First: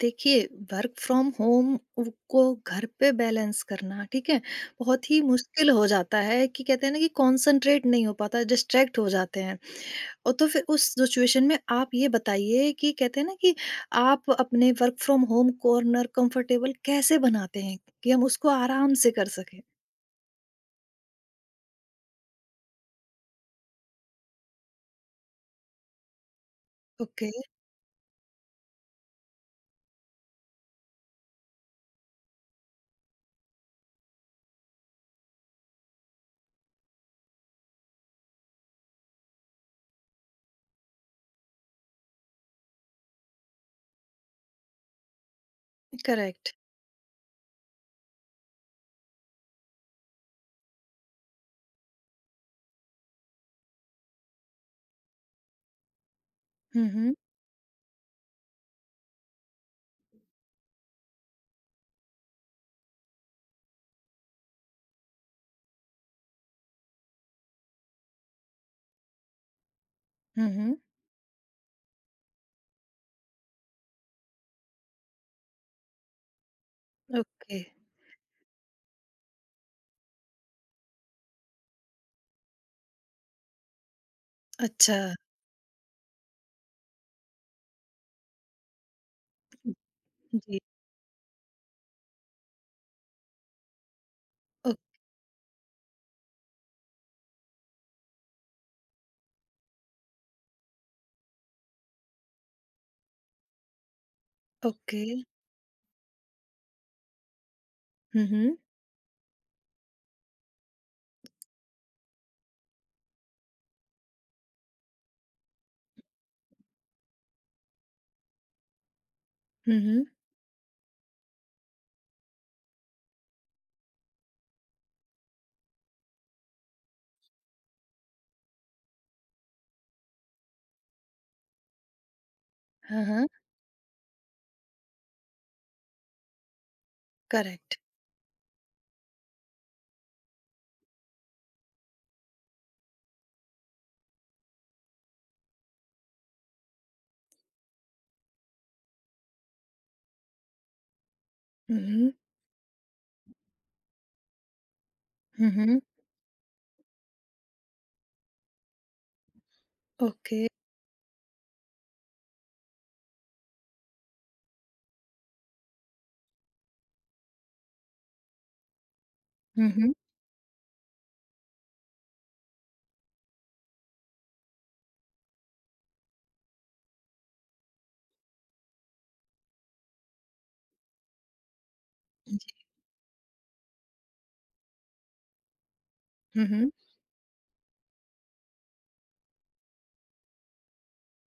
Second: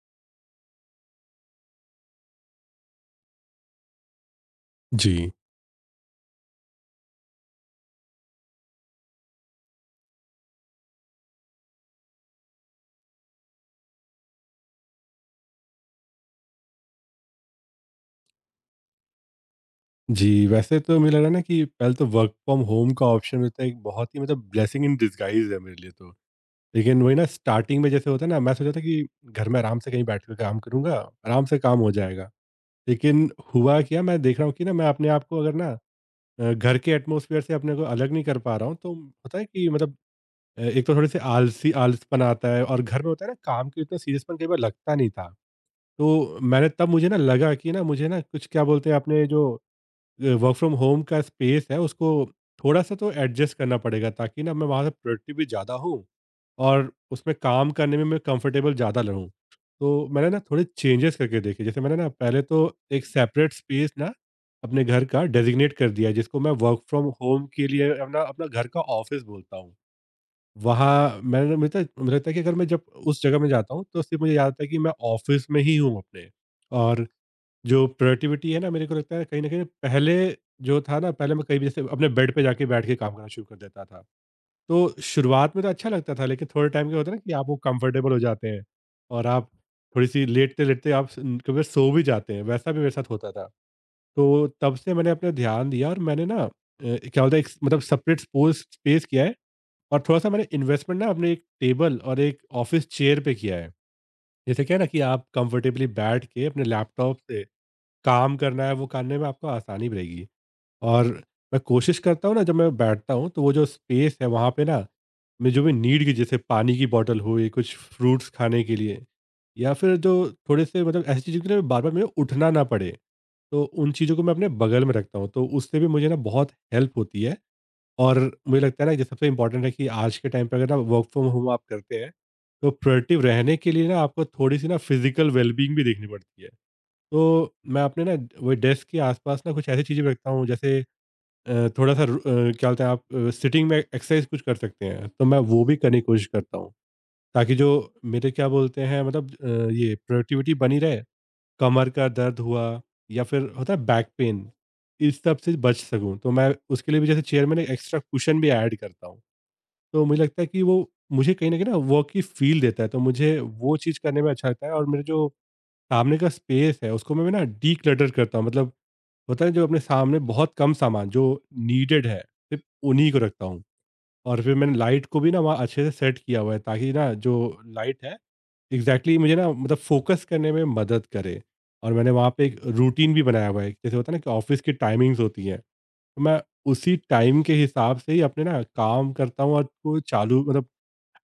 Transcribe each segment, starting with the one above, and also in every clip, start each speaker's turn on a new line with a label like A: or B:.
A: देखिए, work from home उ को घर पे बैलेंस करना, ठीक है? बहुत ही
B: जी,
A: मुश्किल हो जाता है कि कहते हैं ना कि कॉन्संट्रेट नहीं हो पाता, डिस्ट्रैक्ट हो जाते हैं। और तो फिर उस सिचुएशन में आप ये बताइए कि कहते हैं ना कि आप अपने work from home corner comfortable कैसे बनाते हैं कि हम उसको आराम से कर सकें?
B: जी, वैसे तो मुझे लग रहा है ना कि पहले तो वर्क फ्रॉम होम का ऑप्शन मिलता है, एक बहुत ही मतलब ब्लेसिंग इन डिसगाइज़ है मेरे लिए तो। लेकिन वही ना,
A: ओके,
B: स्टार्टिंग में जैसे होता है ना, मैं सोचा था कि घर में आराम से कहीं बैठ के काम करूँगा, आराम से काम हो जाएगा। लेकिन हुआ क्या, मैं देख रहा हूँ कि ना, मैं अपने आप को अगर ना घर के एटमॉस्फियर से अपने को अलग नहीं कर पा रहा हूँ, तो होता है कि मतलब एक तो थोड़े-से आलसी आलसपन आता है, और घर में होता है ना काम के इतना सीरियसपन कई बार लगता नहीं था। तो
A: करेक्ट।
B: मैंने तब मुझे ना लगा कि ना, मुझे ना कुछ क्या बोलते हैं, अपने जो वर्क फ्रॉम होम का स्पेस है उसको थोड़ा सा तो एडजस्ट करना पड़ेगा, ताकि ना मैं वहाँ से प्रोडक्टिव भी ज़्यादा हूँ,
A: हुँ,
B: और
A: हुँ।
B: उसमें काम करने में मैं कंफर्टेबल ज़्यादा रहूँ। तो मैंने ना थोड़े चेंजेस करके देखे। जैसे मैंने ना पहले तो एक सेपरेट स्पेस ना अपने घर का डेजिग्नेट कर दिया, जिसको मैं वर्क फ्रॉम होम के लिए अपना अपना घर का ऑफिस बोलता हूँ।
A: हुँ, हुँ।
B: वहाँ मैंने मुझे लगता है कि अगर मैं जब उस जगह में जाता हूँ, तो सिर्फ मुझे याद आता है कि मैं ऑफिस में ही हूँ अपने। और
A: ओके।
B: जो प्रोडक्टिविटी है ना, मेरे को लगता है कहीं न कहीं पहले जो था ना, पहले मैं कहीं भी जैसे अपने बेड पे जाके बैठ के काम करना शुरू कर देता था। तो
A: अच्छा।
B: शुरुआत में तो अच्छा लगता था, लेकिन थोड़े टाइम के होता है ना कि आप वो कंफर्टेबल हो जाते हैं, और आप थोड़ी-सी
A: जी।
B: लेटते-लेटते आप स कभी कभी सो भी जाते हैं, वैसा भी मेरे साथ होता था। तो
A: ओ
B: तब से मैंने अपना ध्यान दिया, और मैंने ना क्या बोलते हैं, एक मतलब सेपरेट स्पोस स्पेस किया है, और थोड़ा-सा मैंने इन्वेस्टमेंट ना अपने एक टेबल और एक ऑफ़िस चेयर पे किया है। जैसे क्या है ना, कि
A: ओके।
B: आप कंफर्टेबली बैठ के अपने लैपटॉप से
A: हुँ,
B: काम
A: हुँ।
B: करना है, वो करने में आपको आसानी भी रहेगी। और मैं कोशिश करता हूँ ना, जब मैं बैठता हूँ तो वो जो स्पेस है वहाँ पे ना, मैं जो भी नीड की, जैसे पानी की बॉटल हो, या कुछ फ्रूट्स खाने के लिए, या
A: हुँ,
B: फिर
A: हुँ।
B: जो थोड़े से मतलब ऐसी चीज़ों के लिए बार बार मुझे उठना ना पड़े, तो उन चीज़ों को मैं अपने बगल में रखता हूँ, तो उससे भी मुझे ना बहुत हेल्प होती है। और मुझे लगता है ना कि सबसे इम्पोर्टेंट है कि आज के टाइम पे अगर ना वर्क फ्रॉम होम आप करते हैं, तो
A: हाँ,
B: प्रोडक्टिव
A: हाँ।
B: रहने के लिए ना आपको थोड़ी सी ना फिजिकल वेलबींग भी देखनी पड़ती है। तो
A: करेक्ट।
B: मैं अपने ना वो डेस्क के आसपास ना कुछ ऐसी चीज़ें भी रखता हूँ, जैसे थोड़ा-सा क्या बोलते हैं आप, सिटिंग में एक्सरसाइज कुछ कर सकते हैं, तो मैं वो भी करने की कोशिश करता हूँ। ताकि जो मेरे क्या बोलते हैं मतलब ये प्रोडक्टिविटी बनी रहे,
A: हुँ,
B: कमर का
A: हुँ।
B: दर्द हुआ या फिर होता है बैक पेन, इस सब
A: हुँ,
B: से बच
A: हुँ।
B: सकूँ। तो मैं उसके लिए भी जैसे चेयर में ना एक्स्ट्रा कुशन भी ऐड करता हूँ। तो मुझे
A: ओके।
B: लगता है कि वो मुझे कहीं न कहीं ना वर्क की फ़ील देता है, तो मुझे वो चीज़ करने में अच्छा लगता है। और मेरे जो सामने का स्पेस है उसको मैं ना डिक्लटर करता हूँ, मतलब होता है जो
A: हुँ,
B: अपने
A: हुँ।
B: सामने बहुत कम सामान, जो नीडेड है सिर्फ उन्हीं को रखता हूँ। और फिर मैंने लाइट को भी ना वहाँ अच्छे से सेट किया हुआ है, ताकि ना जो लाइट है एग्जैक्टली exactly मुझे ना मतलब फोकस करने में मदद करे। और मैंने वहाँ पे एक रूटीन भी बनाया हुआ है, जैसे होता है ना कि ऑफिस की टाइमिंग्स होती हैं, तो मैं
A: हुँ, हुँ।
B: उसी टाइम के हिसाब से ही अपने ना काम करता हूँ, और को चालू मतलब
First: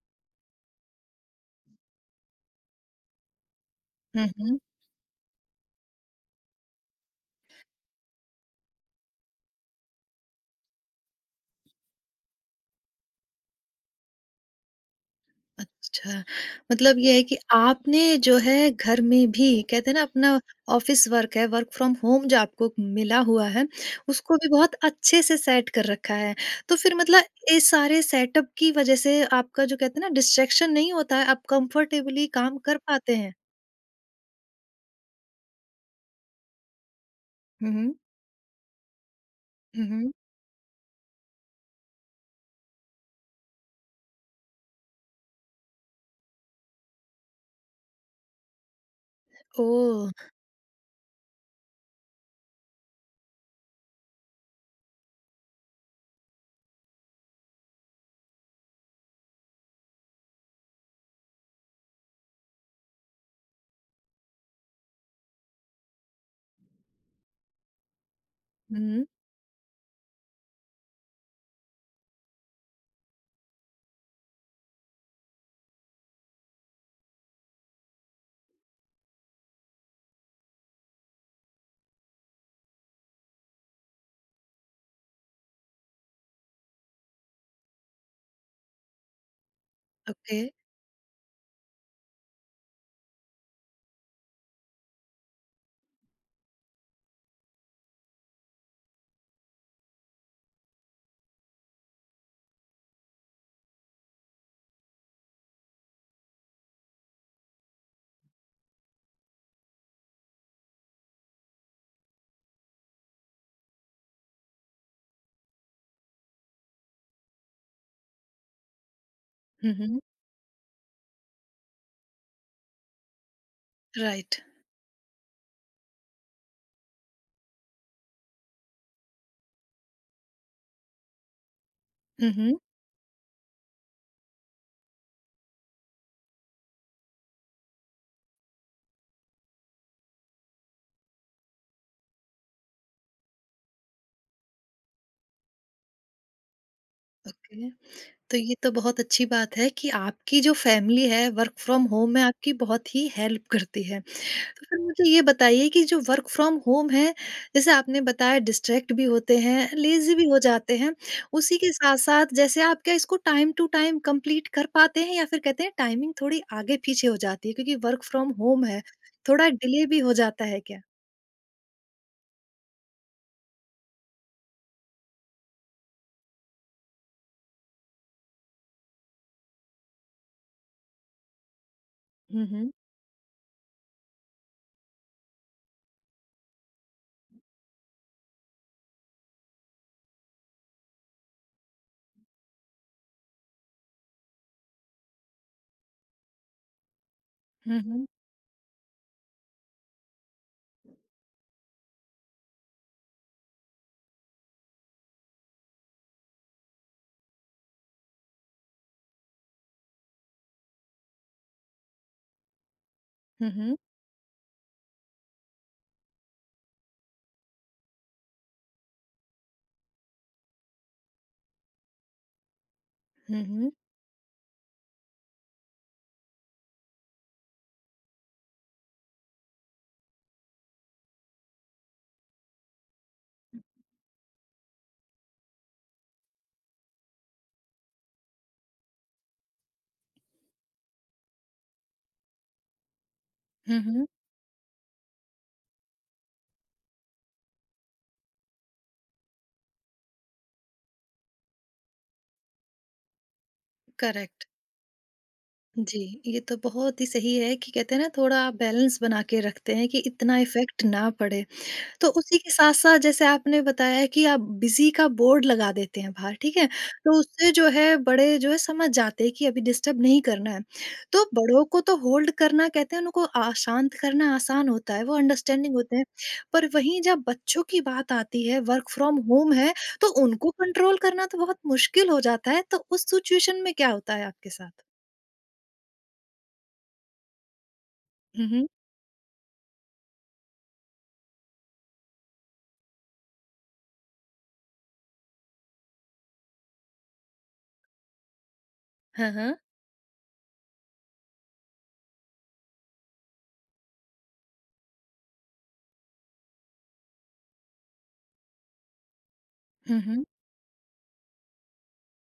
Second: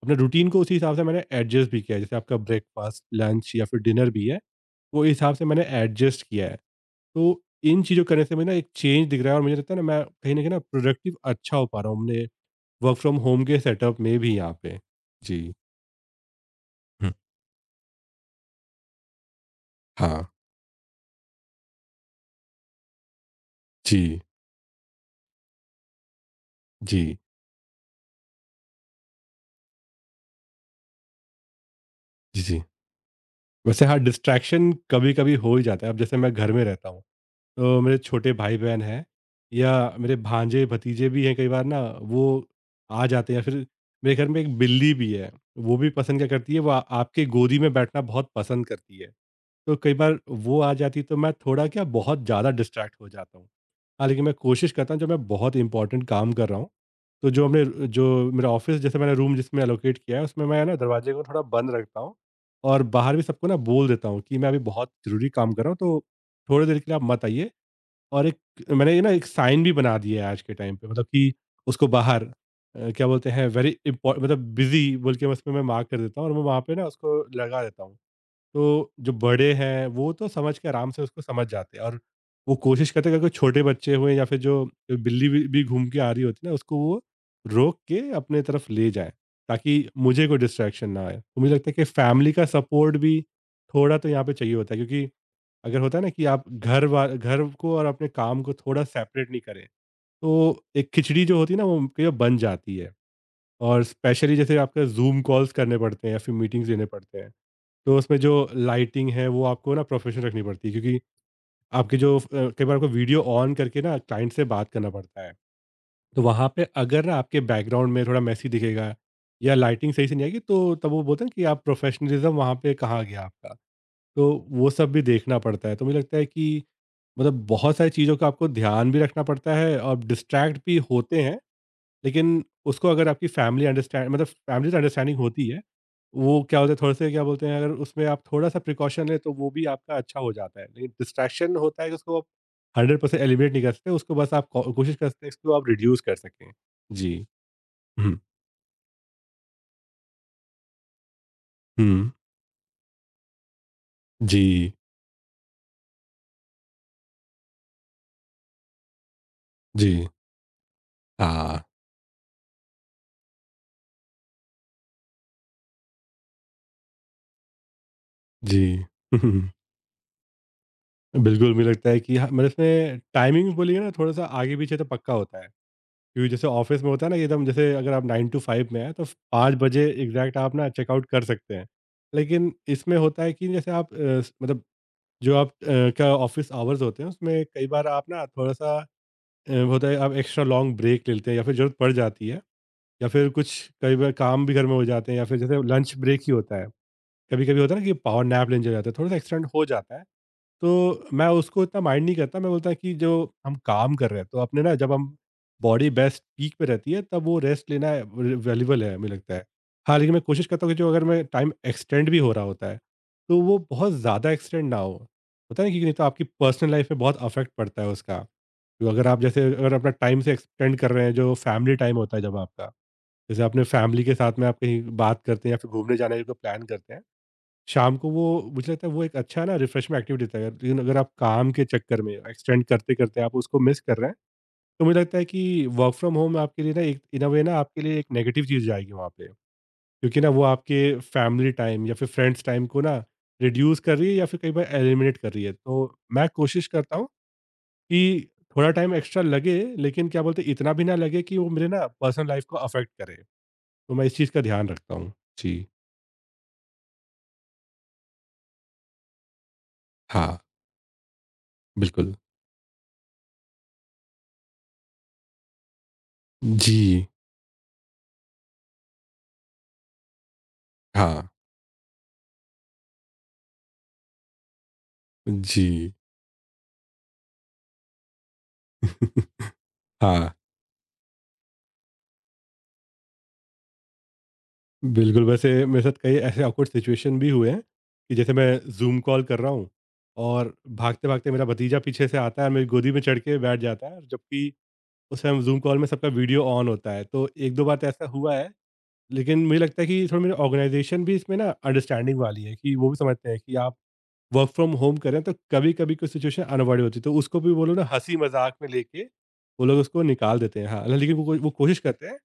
B: अपने रूटीन को उसी हिसाब से मैंने एडजस्ट भी किया है, जैसे आपका ब्रेकफास्ट, लंच या फिर डिनर
A: हुँ,
B: भी है,
A: हुँ।
B: वो हिसाब से मैंने एडजस्ट किया है। तो इन चीज़ों करने से मुझे ना एक चेंज दिख रहा है, और मुझे लगता है ना मैं कहीं न कहीं ना प्रोडक्टिव अच्छा हो पा रहा हूँ अपने वर्क फ्रॉम होम के सेटअप में भी यहाँ पे। जी।
A: अच्छा, मतलब
B: हुँ।
A: ये है कि आपने जो है घर में भी कहते हैं ना
B: हाँ।
A: अपना ऑफ़िस वर्क है, वर्क फ्रॉम होम जो आपको मिला हुआ है,
B: जी,
A: उसको भी बहुत अच्छे से सेट कर रखा है। तो फिर
B: जी,
A: मतलब इस सारे सेटअप की वज़ह से आपका जो कहते हैं ना डिस्ट्रैक्शन नहीं होता है, आप कम्फ़र्टेबली
B: जी,
A: काम
B: जी।
A: कर पाते हैं।
B: वैसे हाँ, डिस्ट्रैक्शन कभी-कभी हो ही जाता है। अब जैसे मैं घर में रहता हूँ,
A: हुँ,
B: तो
A: हुँ।
B: मेरे छोटे भाई-बहन हैं, या
A: हुँ, हुँ।
B: मेरे भांजे-भतीजे भी हैं, कई बार ना वो आ जाते हैं, या फिर मेरे घर में एक बिल्ली भी है, वो भी पसंद क्या करती है, वो आपके गोदी में बैठना बहुत पसंद करती है। तो कई
A: ओह!
B: बार वो आ जाती, तो मैं थोड़ा क्या, बहुत ज़्यादा डिस्ट्रैक्ट हो जाता हूँ। हाँ, लेकिन मैं कोशिश करता हूँ, जब मैं बहुत इम्पोर्टेंट काम कर रहा हूँ, तो जो मेरा ऑफ़िस जैसे मैंने रूम जिसमें एलोकेट किया है, उसमें मैं ना दरवाज़े को थोड़ा बंद रखता हूँ, और बाहर भी सबको ना बोल देता हूँ कि मैं अभी बहुत ज़रूरी काम कर रहा हूँ, तो थोड़ी देर के लिए आप मत आइए। और एक, मैंने ये
A: हुँ,
B: ना एक साइन भी बना दिया है आज के टाइम पे, मतलब कि उसको बाहर क्या बोलते हैं, वेरी इम्पो मतलब बिज़ी बोल के, मैं उसमें मैं मार्क कर देता हूँ, और मैं वहाँ पे ना उसको लगा देता हूँ। तो जो बड़े हैं वो तो समझ के आराम से उसको समझ जाते हैं, और वो कोशिश करते हैं कि अगर कोई छोटे बच्चे हुए या फिर जो बिल्ली भी घूम के आ रही होती है ना, उसको वो रोक के अपने तरफ ले जाएं, ताकि मुझे कोई
A: ओके।
B: डिस्ट्रैक्शन ना आए। तो मुझे लगता है कि फैमिली का सपोर्ट भी थोड़ा तो यहाँ पे चाहिए होता है, क्योंकि अगर होता है ना कि आप घर को और अपने काम को थोड़ा सेपरेट नहीं करें, तो एक खिचड़ी जो होती है ना वो कई बार बन जाती है। और स्पेशली जैसे आपके जूम कॉल्स करने पड़ते हैं, या फिर मीटिंग्स देने पड़ते हैं, तो उसमें जो लाइटिंग है वो आपको ना प्रोफेशनल रखनी पड़ती है, क्योंकि आपके जो कई बार आपको वीडियो ऑन करके ना क्लाइंट से बात करना पड़ता है। तो वहाँ पे अगर ना आपके बैकग्राउंड में थोड़ा मैसी दिखेगा या
A: हुँ,
B: लाइटिंग
A: हुँ।
B: सही से नहीं आएगी, तो तब वो बोलते हैं कि आप, प्रोफेशनलिज्म वहाँ पे कहाँ गया आपका। तो
A: राइट।
B: वो सब भी देखना पड़ता है, तो मुझे लगता है कि मतलब बहुत सारी चीज़ों का आपको ध्यान भी रखना पड़ता है, और डिस्ट्रैक्ट भी होते हैं। लेकिन
A: हुँ, हुँ।
B: उसको अगर आपकी फैमिली से अंडरस्टैंडिंग होती है, वो क्या होता है थोड़े से, क्या बोलते हैं, अगर उसमें आप थोड़ा-सा प्रिकॉशन लें तो वो भी आपका अच्छा हो जाता है। लेकिन डिस्ट्रैक्शन होता है कि उसको आप 100% एलिमिनेट नहीं कर सकते, उसको बस आप को कोशिश कर सकते हैं, इसको आप रिड्यूस कर सकें। जी।
A: ओके।
B: हुँ,
A: तो ये तो बहुत अच्छी बात है कि आपकी जो फैमिली है वर्क फ्रॉम
B: हुँ।
A: होम में आपकी बहुत ही हेल्प करती है। तो
B: जी,
A: फिर मुझे ये बताइए कि जो वर्क फ्रॉम होम है, जैसे आपने बताया डिस्ट्रैक्ट भी होते हैं,
B: जी।
A: लेज़ी भी हो जाते हैं, उसी
B: हाँ,
A: के साथ-साथ जैसे आप क्या इसको टाइम टू टाइम कंप्लीट कर पाते हैं या फिर कहते हैं टाइमिंग थोड़ी आगे-पीछे हो जाती है क्योंकि वर्क फ्रॉम
B: जी।
A: होम है,
B: हम्म,
A: थोड़ा डिले भी हो जाता है क्या?
B: बिल्कुल, मुझे लगता है कि हाँ, मतलब इसमें टाइमिंग बोलिए ना, थोड़ा-सा आगे-पीछे तो पक्का होता है। क्योंकि जैसे ऑफिस में होता है ना कि एकदम, जैसे अगर आप 9 टू 5 में हैं, तो 5 बजे एग्जैक्ट आप ना चेकआउट कर सकते हैं।
A: हुँ,
B: लेकिन
A: हुँ।
B: इसमें होता है कि जैसे आप अ, स मतलब जो आप का ऑफिस आवर्स होते हैं, उसमें कई बार आप ना थोड़ा-सा होता है आप एक्स्ट्रा लॉन्ग ब्रेक ले लेते हैं, या फिर ज़रूरत पड़ जाती है, या फिर कुछ कई बार काम भी घर में हो जाते हैं, या फिर जैसे लंच ब्रेक ही होता है। कभी-कभी होता
A: हुँ,
B: है ना कि
A: हुँ।
B: पावर नैप लेने चले जाते हैं, थोड़ा-सा एक्सटेंड हो जाता है। तो मैं उसको इतना माइंड नहीं करता, मैं बोलता कि जो हम काम कर रहे हैं, तो अपने ना, जब हम बॉडी बेस्ट पीक पे रहती है, तब वो रेस्ट लेना वैल्यूबल है, मुझे लगता है। हाँ, लेकिन मैं कोशिश करता हूँ कि जो अगर मैं टाइम एक्सटेंड भी हो रहा होता है, तो
A: हुँ,
B: वो
A: हुँ।
B: बहुत ज़्यादा एक्सटेंड ना हो, होता है ना कि नहीं तो आपकी पर्सनल लाइफ पे बहुत अफेक्ट पड़ता है उसका। तो अगर आप जैसे, अगर अपना टाइम से एक्सटेंड कर रहे हैं, जो फैमिली टाइम होता है जब आपका, जैसे
A: हुँ,
B: अपने
A: हुँ।
B: फैमिली के साथ में आप कहीं बात करते हैं या फिर घूमने जाने का प्लान करते हैं शाम को, वो मुझे लगता है वो एक अच्छा ना रिफ्रेशमेंट एक्टिविटी होता है, लेकिन अगर आप काम के चक्कर में एक्सटेंड करते करते आप उसको मिस कर रहे हैं, तो मुझे लगता है कि वर्क फ्रॉम होम आपके लिए ना एक इन अ वे ना, आपके लिए एक नेगेटिव चीज़ जाएगी वहाँ पे, क्योंकि ना वो आपके फैमिली टाइम या फिर फ्रेंड्स टाइम को ना
A: हुँ,
B: रिड्यूस कर
A: हुँ।
B: रही है, या फिर कई बार एलिमिनेट कर रही है, तो मैं कोशिश करता हूँ कि थोड़ा टाइम एक्स्ट्रा लगे। लेकिन क्या बोलते हैं, इतना भी ना लगे कि वो मेरे ना पर्सनल लाइफ को अफेक्ट करे, तो मैं इस चीज़ का
A: करेक्ट।
B: ध्यान रखता हूँ। जी।
A: जी, ये तो बहुत ही सही है कि कहते हैं ना थोड़ा आप बैलेंस बना के रखते हैं कि
B: हाँ।
A: इतना इफ़ेक्ट ना पड़े। तो
B: बिल्कुल।
A: उसी के साथ-साथ जैसे आपने बताया कि आप बिज़ी का बोर्ड लगा देते हैं बाहर, ठीक है?
B: जी।
A: तो उससे जो है बड़े जो है समझ जाते हैं कि अभी डिस्टर्ब नहीं करना है। तो
B: हाँ।
A: बड़ों को तो होल्ड करना कहते हैं उनको शांत करना आसान होता है, वो अंडरस्टैंडिंग
B: जी।
A: होते हैं। पर वहीं जब बच्चों की बात आती है, वर्क फ्रॉम होम है, तो
B: हाँ।
A: उनको कंट्रोल करना तो बहुत मुश्किल हो जाता है। तो उस सिचुएशन में क्या होता है आपके साथ?
B: बिल्कुल, वैसे मेरे साथ कई ऐसे ऑकवर्ड सिचुएशन भी हुए हैं कि जैसे मैं
A: हुँ, हुँ।
B: ज़ूम कॉल कर रहा हूँ और भागते-भागते मेरा भतीजा पीछे से आता है और मेरी गोदी में चढ़ के बैठ जाता है, जबकि उस टाइम ज़ूम कॉल में सबका वीडियो ऑन होता है। तो 1-2 बार तो ऐसा हुआ है,
A: हाँ,
B: लेकिन
A: हाँ।
B: मुझे लगता है कि थोड़ा मेरा ऑर्गनाइज़ेशन भी इसमें ना अंडरस्टैंडिंग वाली है कि वो भी समझते हैं कि आप वर्क फ्रॉम होम करें तो कभी कभी कोई सिचुएशन अनअवॉइडेबल होती है, तो उसको भी वो लोग ना हंसी मजाक में लेके वो लोग
A: हुँ,
B: उसको
A: हुँ।
B: निकाल देते हैं। हाँ, लेकिन वो कोशिश करते हैं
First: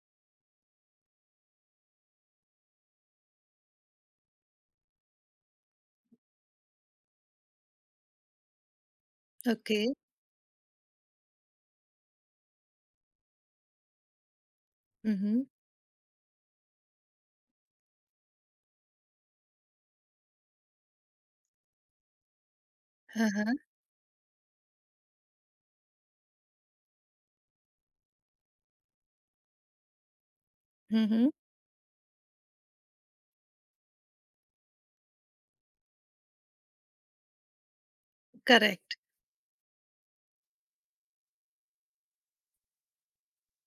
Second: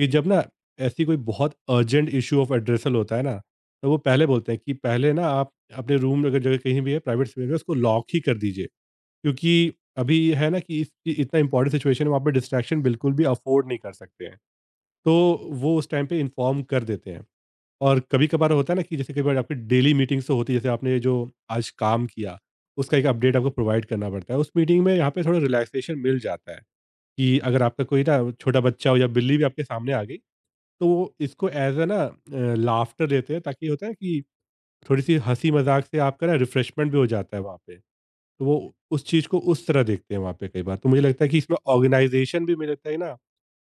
B: कि जब ना ऐसी कोई बहुत अर्जेंट इशू ऑफ एड्रेसल होता है ना, तो वो पहले बोलते हैं कि पहले ना आप अपने रूम, अगर जगह कहीं भी है प्राइवेट स्पेस में, उसको लॉक ही कर दीजिए। क्योंकि
A: ओके।
B: अभी है ना कि इस इतना इंपॉर्टेंट सिचुएशन है, वहाँ पर डिस्ट्रैक्शन बिल्कुल भी अफोर्ड नहीं कर सकते हैं। तो
A: हुँ, हुँ।
B: वो उस टाइम पे इन्फॉर्म कर देते हैं। और कभी-कभार होता है ना कि जैसे कई बार आपकी डेली मीटिंग्स तो होती है, जैसे आपने जो आज काम किया, उसका एक
A: हाँ,
B: अपडेट आपको
A: हाँ।
B: प्रोवाइड करना पड़ता है। उस मीटिंग में यहाँ पे थोड़ा रिलैक्सेशन मिल जाता है कि अगर आपका कोई ना छोटा बच्चा हो या बिल्ली भी आपके सामने आ गई, तो
A: हुँ,
B: वो
A: हुँ।
B: इसको एज़ अ ना लाफ्टर देते हैं, ताकि होता है कि थोड़ी-सी हँसी-मज़ाक से आपका ना रिफ्रेशमेंट भी हो जाता है वहाँ पे। तो वो
A: करेक्ट।
B: उस चीज़ को उस तरह देखते हैं वहाँ पे कई बार। तो मुझे लगता है कि इसमें ऑर्गनाइज़ेशन भी मुझे लगता है ना,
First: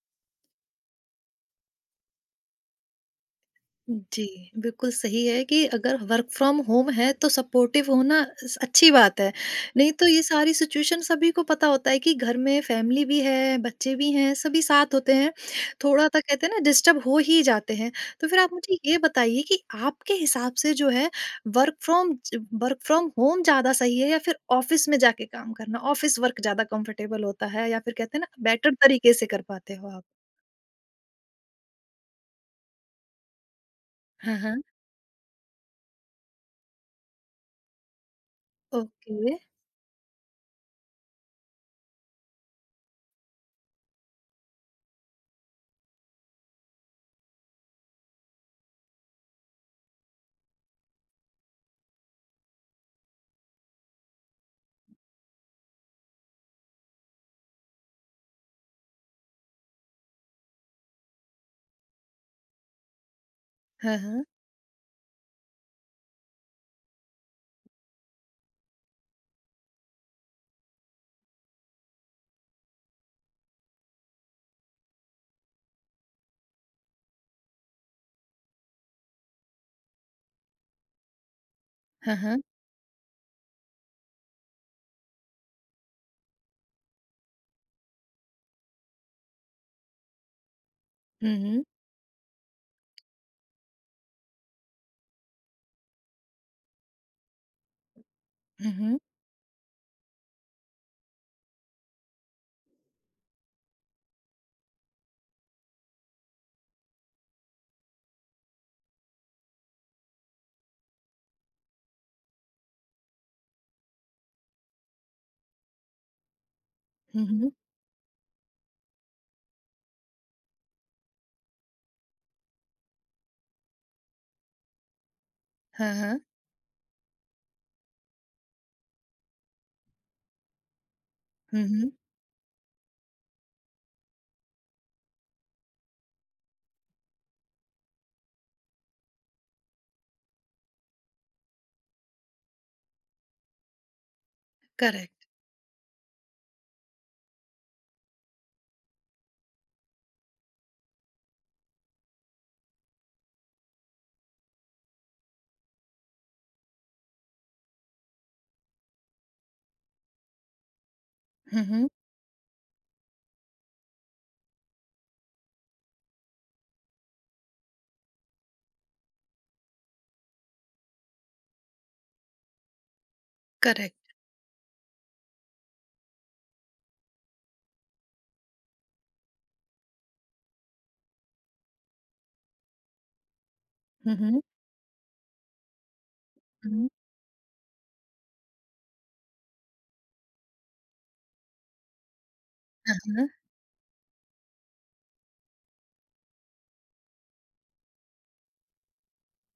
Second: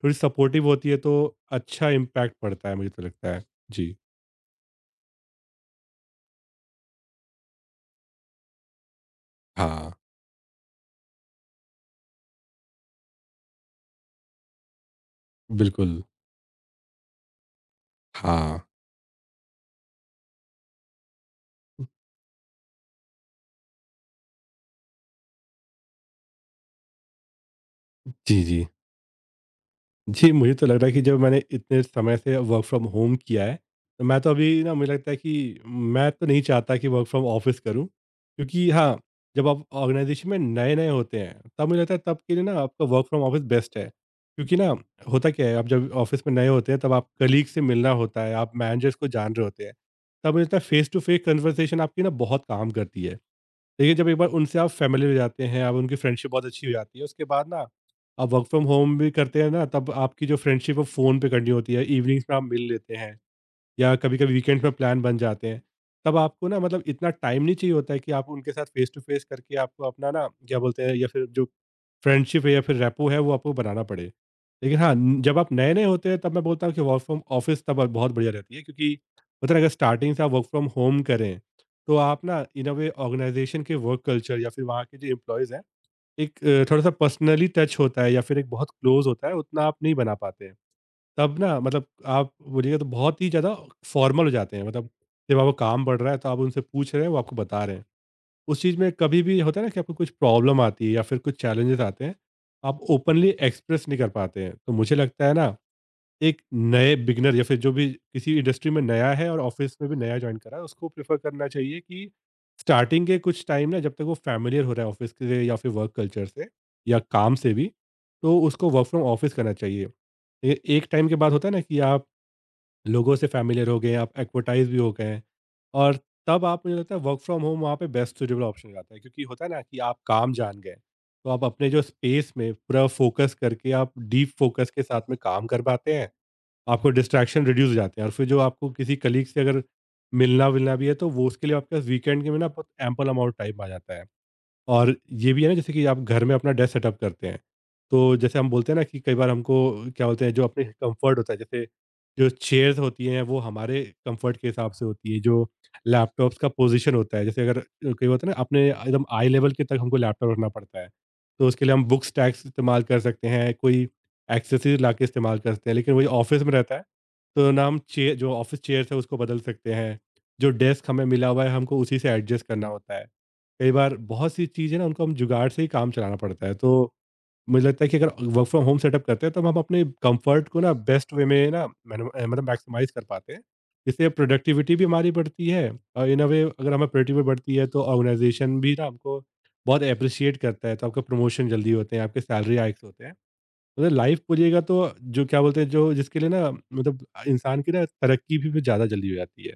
B: थोड़ी सपोर्टिव होती है, तो अच्छा इम्पैक्ट पड़ता है, मुझे तो लगता है। जी।
A: जी, बिल्कुल सही है कि अगर वर्क फ्रॉम होम है तो सपोर्टिव होना स अच्छी बात है।
B: हाँ,
A: नहीं तो ये सारी सिचुएशन सभी को पता होता है कि घर में फैमिली भी है, बच्चे भी हैं, सभी साथ होते हैं।
B: बिल्कुल।
A: थोड़ा-सा कहते हैं ना डिस्टर्ब हो ही जाते हैं। तो फिर आप
B: हाँ।
A: मुझे ये बताइए कि आपके हिसाब से जो है वर्क फ्रॉम होम ज़्यादा सही है या फिर ऑफ़िस में जाके काम करना? ऑफ़िस वर्क ज़्यादा कंफर्टेबल होता है या फिर कहते हैं ना
B: जी, जी।
A: बेटर तरीके से कर पाते हो आप?
B: जी, मुझे तो लग रहा है कि जब मैंने इतने समय से वर्क फ्रॉम होम किया है, तो मैं तो
A: हाँ, हाँ।
B: अभी ना मुझे लगता है कि मैं तो नहीं चाहता कि वर्क फ्रॉम ऑफिस करूँ। क्योंकि हाँ,
A: ओके।
B: जब आप ऑर्गनाइज़ेशन में नए-नए होते हैं, तब मुझे लगता है तब के लिए ना आपका वर्क फ्रॉम ऑफिस बेस्ट है। क्योंकि ना होता क्या है, आप जब ऑफिस में नए होते हैं, तब आप कलीग से मिलना होता है, आप मैनेजर्स को जान रहे होते हैं। तब मुझे लगता है फेस टू फेस कन्वर्सेशन आपकी ना बहुत काम करती है। देखिए, जब एक बार उनसे आप फ़ैमिली हो जाते हैं, आप उनकी फ्रेंडशिप बहुत अच्छी हो जाती है, उसके बाद ना आप वर्क फ्रॉम होम भी करते हैं ना, तब आपकी जो फ्रेंडशिप है फ़ोन पे करनी होती है, इवनिंग्स में आप मिल लेते हैं या
A: हाँ, हाँ।
B: कभी-कभी वीकेंड्स में प्लान बन जाते हैं। तब आपको ना मतलब इतना टाइम नहीं चाहिए होता है कि आप उनके साथ फ़ेस टू फ़ेस करके आपको अपना ना क्या बोलते हैं, या फिर जो फ्रेंडशिप है या फिर रेपो है वो आपको बनाना पड़े। लेकिन हाँ, जब आप नए नए होते हैं तब मैं बोलता हूँ कि वर्क फ्रॉम ऑफिस तब बहुत बढ़िया रहती है। क्योंकि मतलब अगर स्टार्टिंग से आप वर्क फ्रॉम होम करें, तो
A: हाँ,
B: आप
A: हाँ।
B: ना इन अ वे ऑर्गेनाइजेशन के वर्क कल्चर या फिर वहाँ के जो एम्प्लॉयज़ हैं, एक थोड़ा सा पर्सनली टच होता है या फिर एक बहुत क्लोज होता है, उतना आप नहीं बना पाते हैं।
A: हुँ,
B: तब ना
A: हुँ।
B: मतलब आप बोलिएगा तो बहुत ही ज़्यादा फॉर्मल हो जाते हैं। मतलब जब आपको काम बढ़ रहा है तो आप उनसे पूछ रहे हैं, वो आपको बता रहे हैं, उस चीज़ में
A: Mhm.
B: कभी भी होता है ना कि आपको कुछ प्रॉब्लम आती है या फिर कुछ चैलेंजेस आते हैं, आप ओपनली एक्सप्रेस नहीं कर पाते हैं। तो मुझे लगता है ना, एक नए बिगनर या फिर जो भी किसी इंडस्ट्री में नया है और ऑफिस में भी नया ज्वाइन करा है, उसको प्रेफर करना चाहिए कि स्टार्टिंग के कुछ टाइम ना, जब तक वो फैमिलियर हो रहा है ऑफिस से या फिर वर्क कल्चर से या काम
A: Mhm.
B: से भी, तो उसको वर्क फ्रॉम ऑफिस करना चाहिए। ये एक टाइम के बाद होता है ना कि आप लोगों से फैमिलियर हो गए, आप एक्वटाइज भी हो गए हैं।
A: हाँ,
B: और
A: हाँ।
B: तब आप, मुझे लगता है, वर्क फ्रॉम होम वहाँ पे बेस्ट सुटेबल ऑप्शन हो जाता है। क्योंकि होता है ना कि आप काम जान गए, तो आप अपने जो
A: हुँ,
B: स्पेस में पूरा फोकस करके आप डीप फोकस के साथ में काम कर पाते हैं, आपको डिस्ट्रैक्शन रिड्यूस हो जाते हैं। और फिर जो आपको किसी कलीग से अगर मिलना विलना भी है, तो वो उसके लिए आपके पास वीकेंड के में ना बहुत एम्पल अमाउंट टाइम आ जाता है। और
A: करेक्ट।
B: ये भी है ना जैसे कि आप घर में अपना डेस्क सेटअप करते हैं, तो जैसे हम बोलते हैं ना कि कई बार हमको क्या बोलते हैं, जो अपने कंफर्ट होता है, जैसे जो चेयर्स होती हैं वो हमारे कंफर्ट के हिसाब से होती है, जो लैपटॉप्स का पोजीशन होता है, जैसे अगर कई होता है ना अपने एकदम आई लेवल के तक हमको लैपटॉप रखना पड़ता है, तो
A: हुँ,
B: उसके लिए हम
A: हुँ,
B: बुक्स टैक्स इस्तेमाल कर सकते हैं, कोई एक्सेसरीज ला के इस्तेमाल कर सकते हैं। लेकिन वही ऑफिस में रहता है तो ना हम चेयर, जो ऑफिस चेयर है उसको बदल सकते हैं, जो डेस्क हमें मिला हुआ है हमको उसी से एडजस्ट करना होता है। कई बार
A: करेक्ट।
B: बहुत सी चीज़ है ना, उनको हम जुगाड़ से ही काम चलाना पड़ता है। तो मुझे लगता है कि अगर वर्क फ्रॉम होम सेटअप करते हैं, तो हम अपने कंफर्ट को ना बेस्ट वे में ना मतलब मैक्सिमाइज कर पाते हैं। इससे
A: हुँ, हुँ,
B: प्रोडक्टिविटी भी हमारी बढ़ती है। और इन अ वे, अगर
A: हुँ।
B: हमें प्रोडक्टिविटी बढ़ती है, तो ऑर्गेनाइजेशन भी ना हमको बहुत अप्रिशिएट करता है, तो आपका प्रमोशन जल्दी होते हैं, आपके सैलरी हाइक्स
A: हाँ,
B: होते हैं।
A: हाँ,
B: मतलब लाइफ बोलिएगा तो, जो क्या बोलते हैं, जो जिसके लिए ना मतलब इंसान की ना तरक्की भी ज़्यादा जल्दी हो जाती है।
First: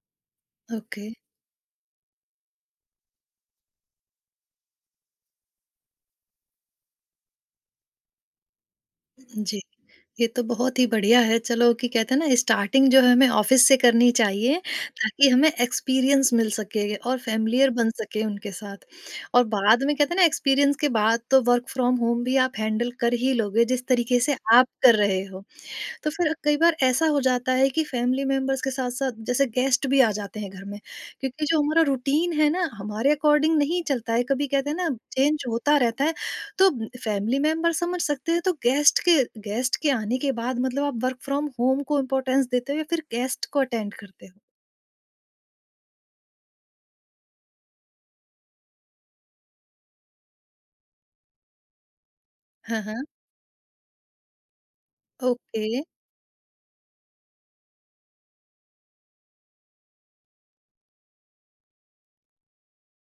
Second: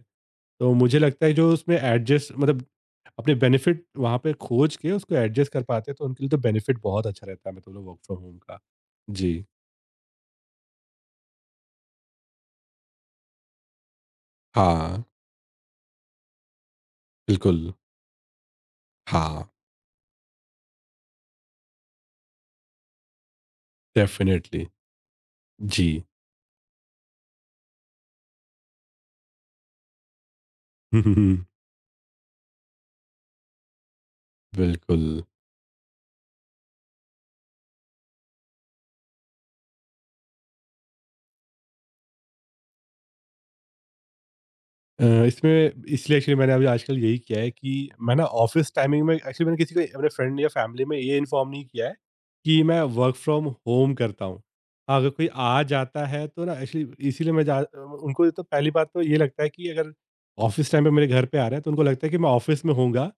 B: तो मुझे
A: ओके।
B: लगता है, जो उसमें एडजस्ट मतलब अपने बेनिफिट वहाँ पे खोज के उसको एडजस्ट कर पाते हैं, तो उनके लिए तो बेनिफिट बहुत अच्छा रहता है मतलब वर्क फ्रॉम होम का। जी।
A: जी, ये तो बहुत ही बढ़िया है। चलो कि कहते हैं ना स्टार्टिंग जो है हमें ऑफ़िस से करनी चाहिए
B: हाँ,
A: ताकि हमें एक्सपीरियंस मिल सके और फ़ैमिलियर
B: बिल्कुल।
A: बन सके उनके साथ।
B: हाँ,
A: और बाद में कहते हैं ना एक्सपीरियंस के बाद तो वर्क फ्रॉम होम भी आप हैंडल कर ही लोगे जिस तरीके से
B: डेफ़िनेटली।
A: आप कर रहे हो।
B: जी।
A: तो फिर कई बार ऐसा हो जाता है कि फैमिली मेंबर्स के साथ-साथ जैसे गेस्ट भी आ जाते हैं घर में, क्योंकि जो हमारा रूटीन है ना, हमारे अकॉर्डिंग नहीं चलता है, कभी कहते हैं ना
B: बिल्कुल।
A: चेंज होता रहता है। तो फैमिली मेंबर समझ सकते हैं, तो गेस्ट के आने के बाद मतलब आप वर्क फ्रॉम होम को इम्पोर्टेंस देते हो या फिर गेस्ट को अटेंड करते हो?
B: इसमें इसलिए एक्चुअली मैंने अभी आजकल यही किया है कि मैं ना ऑफिस टाइमिंग में, एक्चुअली मैंने किसी को अपने फ्रेंड या फैमिली में ये इन्फॉर्म नहीं किया है कि मैं
A: हाँ, हाँ।
B: वर्क फ्रॉम होम करता हूँ। हाँ, अगर कोई आ
A: ओके।
B: जाता है तो ना, एक्चुअली इसीलिए मैं जा उनको तो पहली बात तो ये लगता है कि अगर ऑफिस टाइम पे मेरे घर पे आ रहा है, तो उनको लगता है कि मैं ऑफिस में होऊँगा।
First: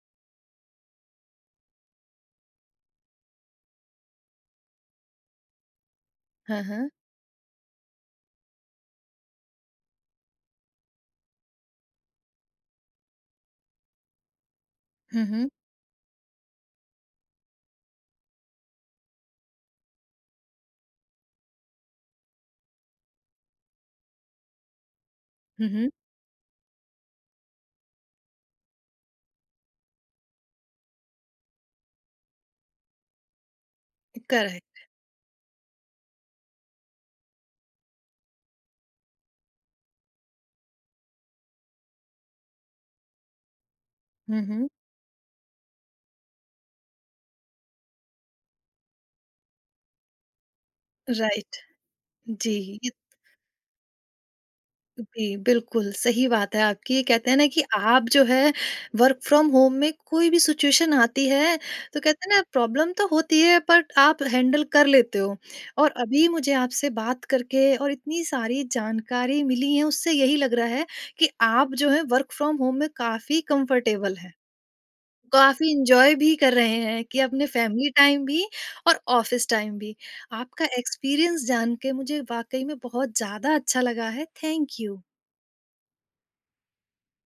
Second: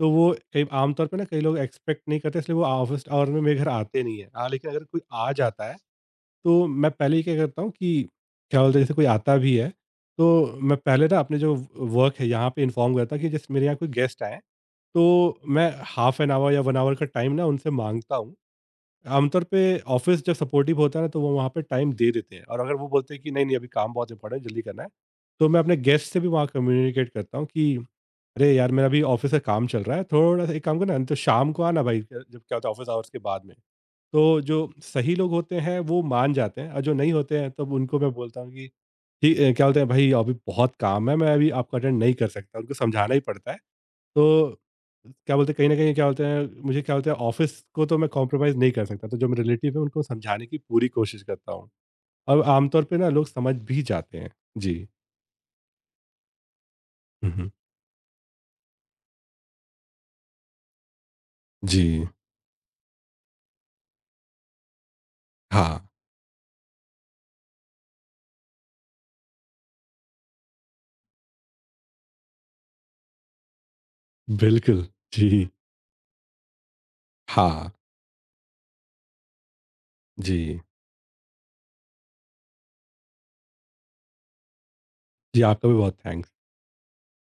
B: तो वो कई आमतौर पे ना, कई लोग एक्सपेक्ट नहीं करते, इसलिए वो ऑफिस आवर में मेरे घर आते नहीं हैं। हाँ, लेकिन अगर कोई आ जाता है,
A: हाँ,
B: तो मैं
A: हाँ।
B: पहले ही क्या करता हूँ कि, क्या बोलते हैं, जैसे कोई आता भी है, तो मैं पहले ना अपने जो वर्क है यहाँ पे इन्फॉर्म करता कि जैसे मेरे यहाँ कोई गेस्ट आए, तो
A: हुँ, हुँ।
B: मैं हाफ एन आवर या वन आवर का टाइम ना उनसे मांगता हूँ। आमतौर पे ऑफिस जब सपोर्टिव होता है ना, तो वो वहाँ पे टाइम दे देते हैं, और अगर वो बोलते हैं कि नहीं नहीं अभी काम बहुत इंपॉर्टेंट है, जल्दी करना है, तो मैं
A: हुँ,
B: अपने
A: हुँ।
B: गेस्ट से भी वहाँ कम्युनिकेट करता हूँ कि, अरे यार मेरा अभी ऑफिस का काम चल रहा है, थोड़ा सा एक काम करना, नहीं तो शाम को आना भाई, जब क्या होता है ऑफिस आवर्स के बाद में। तो जो
A: करेक्ट।
B: सही लोग होते हैं वो मान जाते हैं, और जो नहीं होते हैं तब उनको मैं बोलता हूँ कि, ठीक क्या बोलते हैं भाई अभी बहुत काम है, मैं अभी आपको अटेंड नहीं कर सकता, उनको समझाना ही पड़ता है। तो
A: हुँ, हुँ।
B: क्या बोलते हैं, कहीं ना कहीं, क्या बोलते हैं, मुझे, क्या बोलते हैं, ऑफिस को तो मैं कॉम्प्रोमाइज़ नहीं कर सकता, तो जो मेरे रिलेटिव है उनको समझाने की पूरी कोशिश करता
A: राइट।
B: हूँ। और
A: जी।
B: आमतौर पे ना लोग समझ भी जाते हैं। जी।
A: जी, बिल्कुल, सही बात है आपकी। ये कहते हैं ना
B: हम्म,
A: कि आप जो है वर्क फ्रॉम होम में कोई भी सिचुएशन आती है, तो
B: जी।
A: कहते हैं ना प्रॉब्लम तो होती है बट आप हैंडल कर लेते हो।
B: हाँ,
A: और अभी मुझे आपसे बात करके और इतनी सारी जानकारी मिली है, उससे यही लग रहा है कि आप जो है वर्क फ्रॉम होम में काफ़ी कंफर्टेबल हैं।
B: बिल्कुल। जी।
A: काफ़ी एन्जॉय भी कर रहे हैं कि अपने
B: हाँ।
A: फैमिली टाइम भी और ऑफ़िस टाइम भी।
B: जी।
A: आपका एक्सपीरियंस जान के मुझे वाक़ई में बहुत ज़्यादा अच्छा लगा है। Thank you.
B: जी, आपका भी बहुत थैंक्स।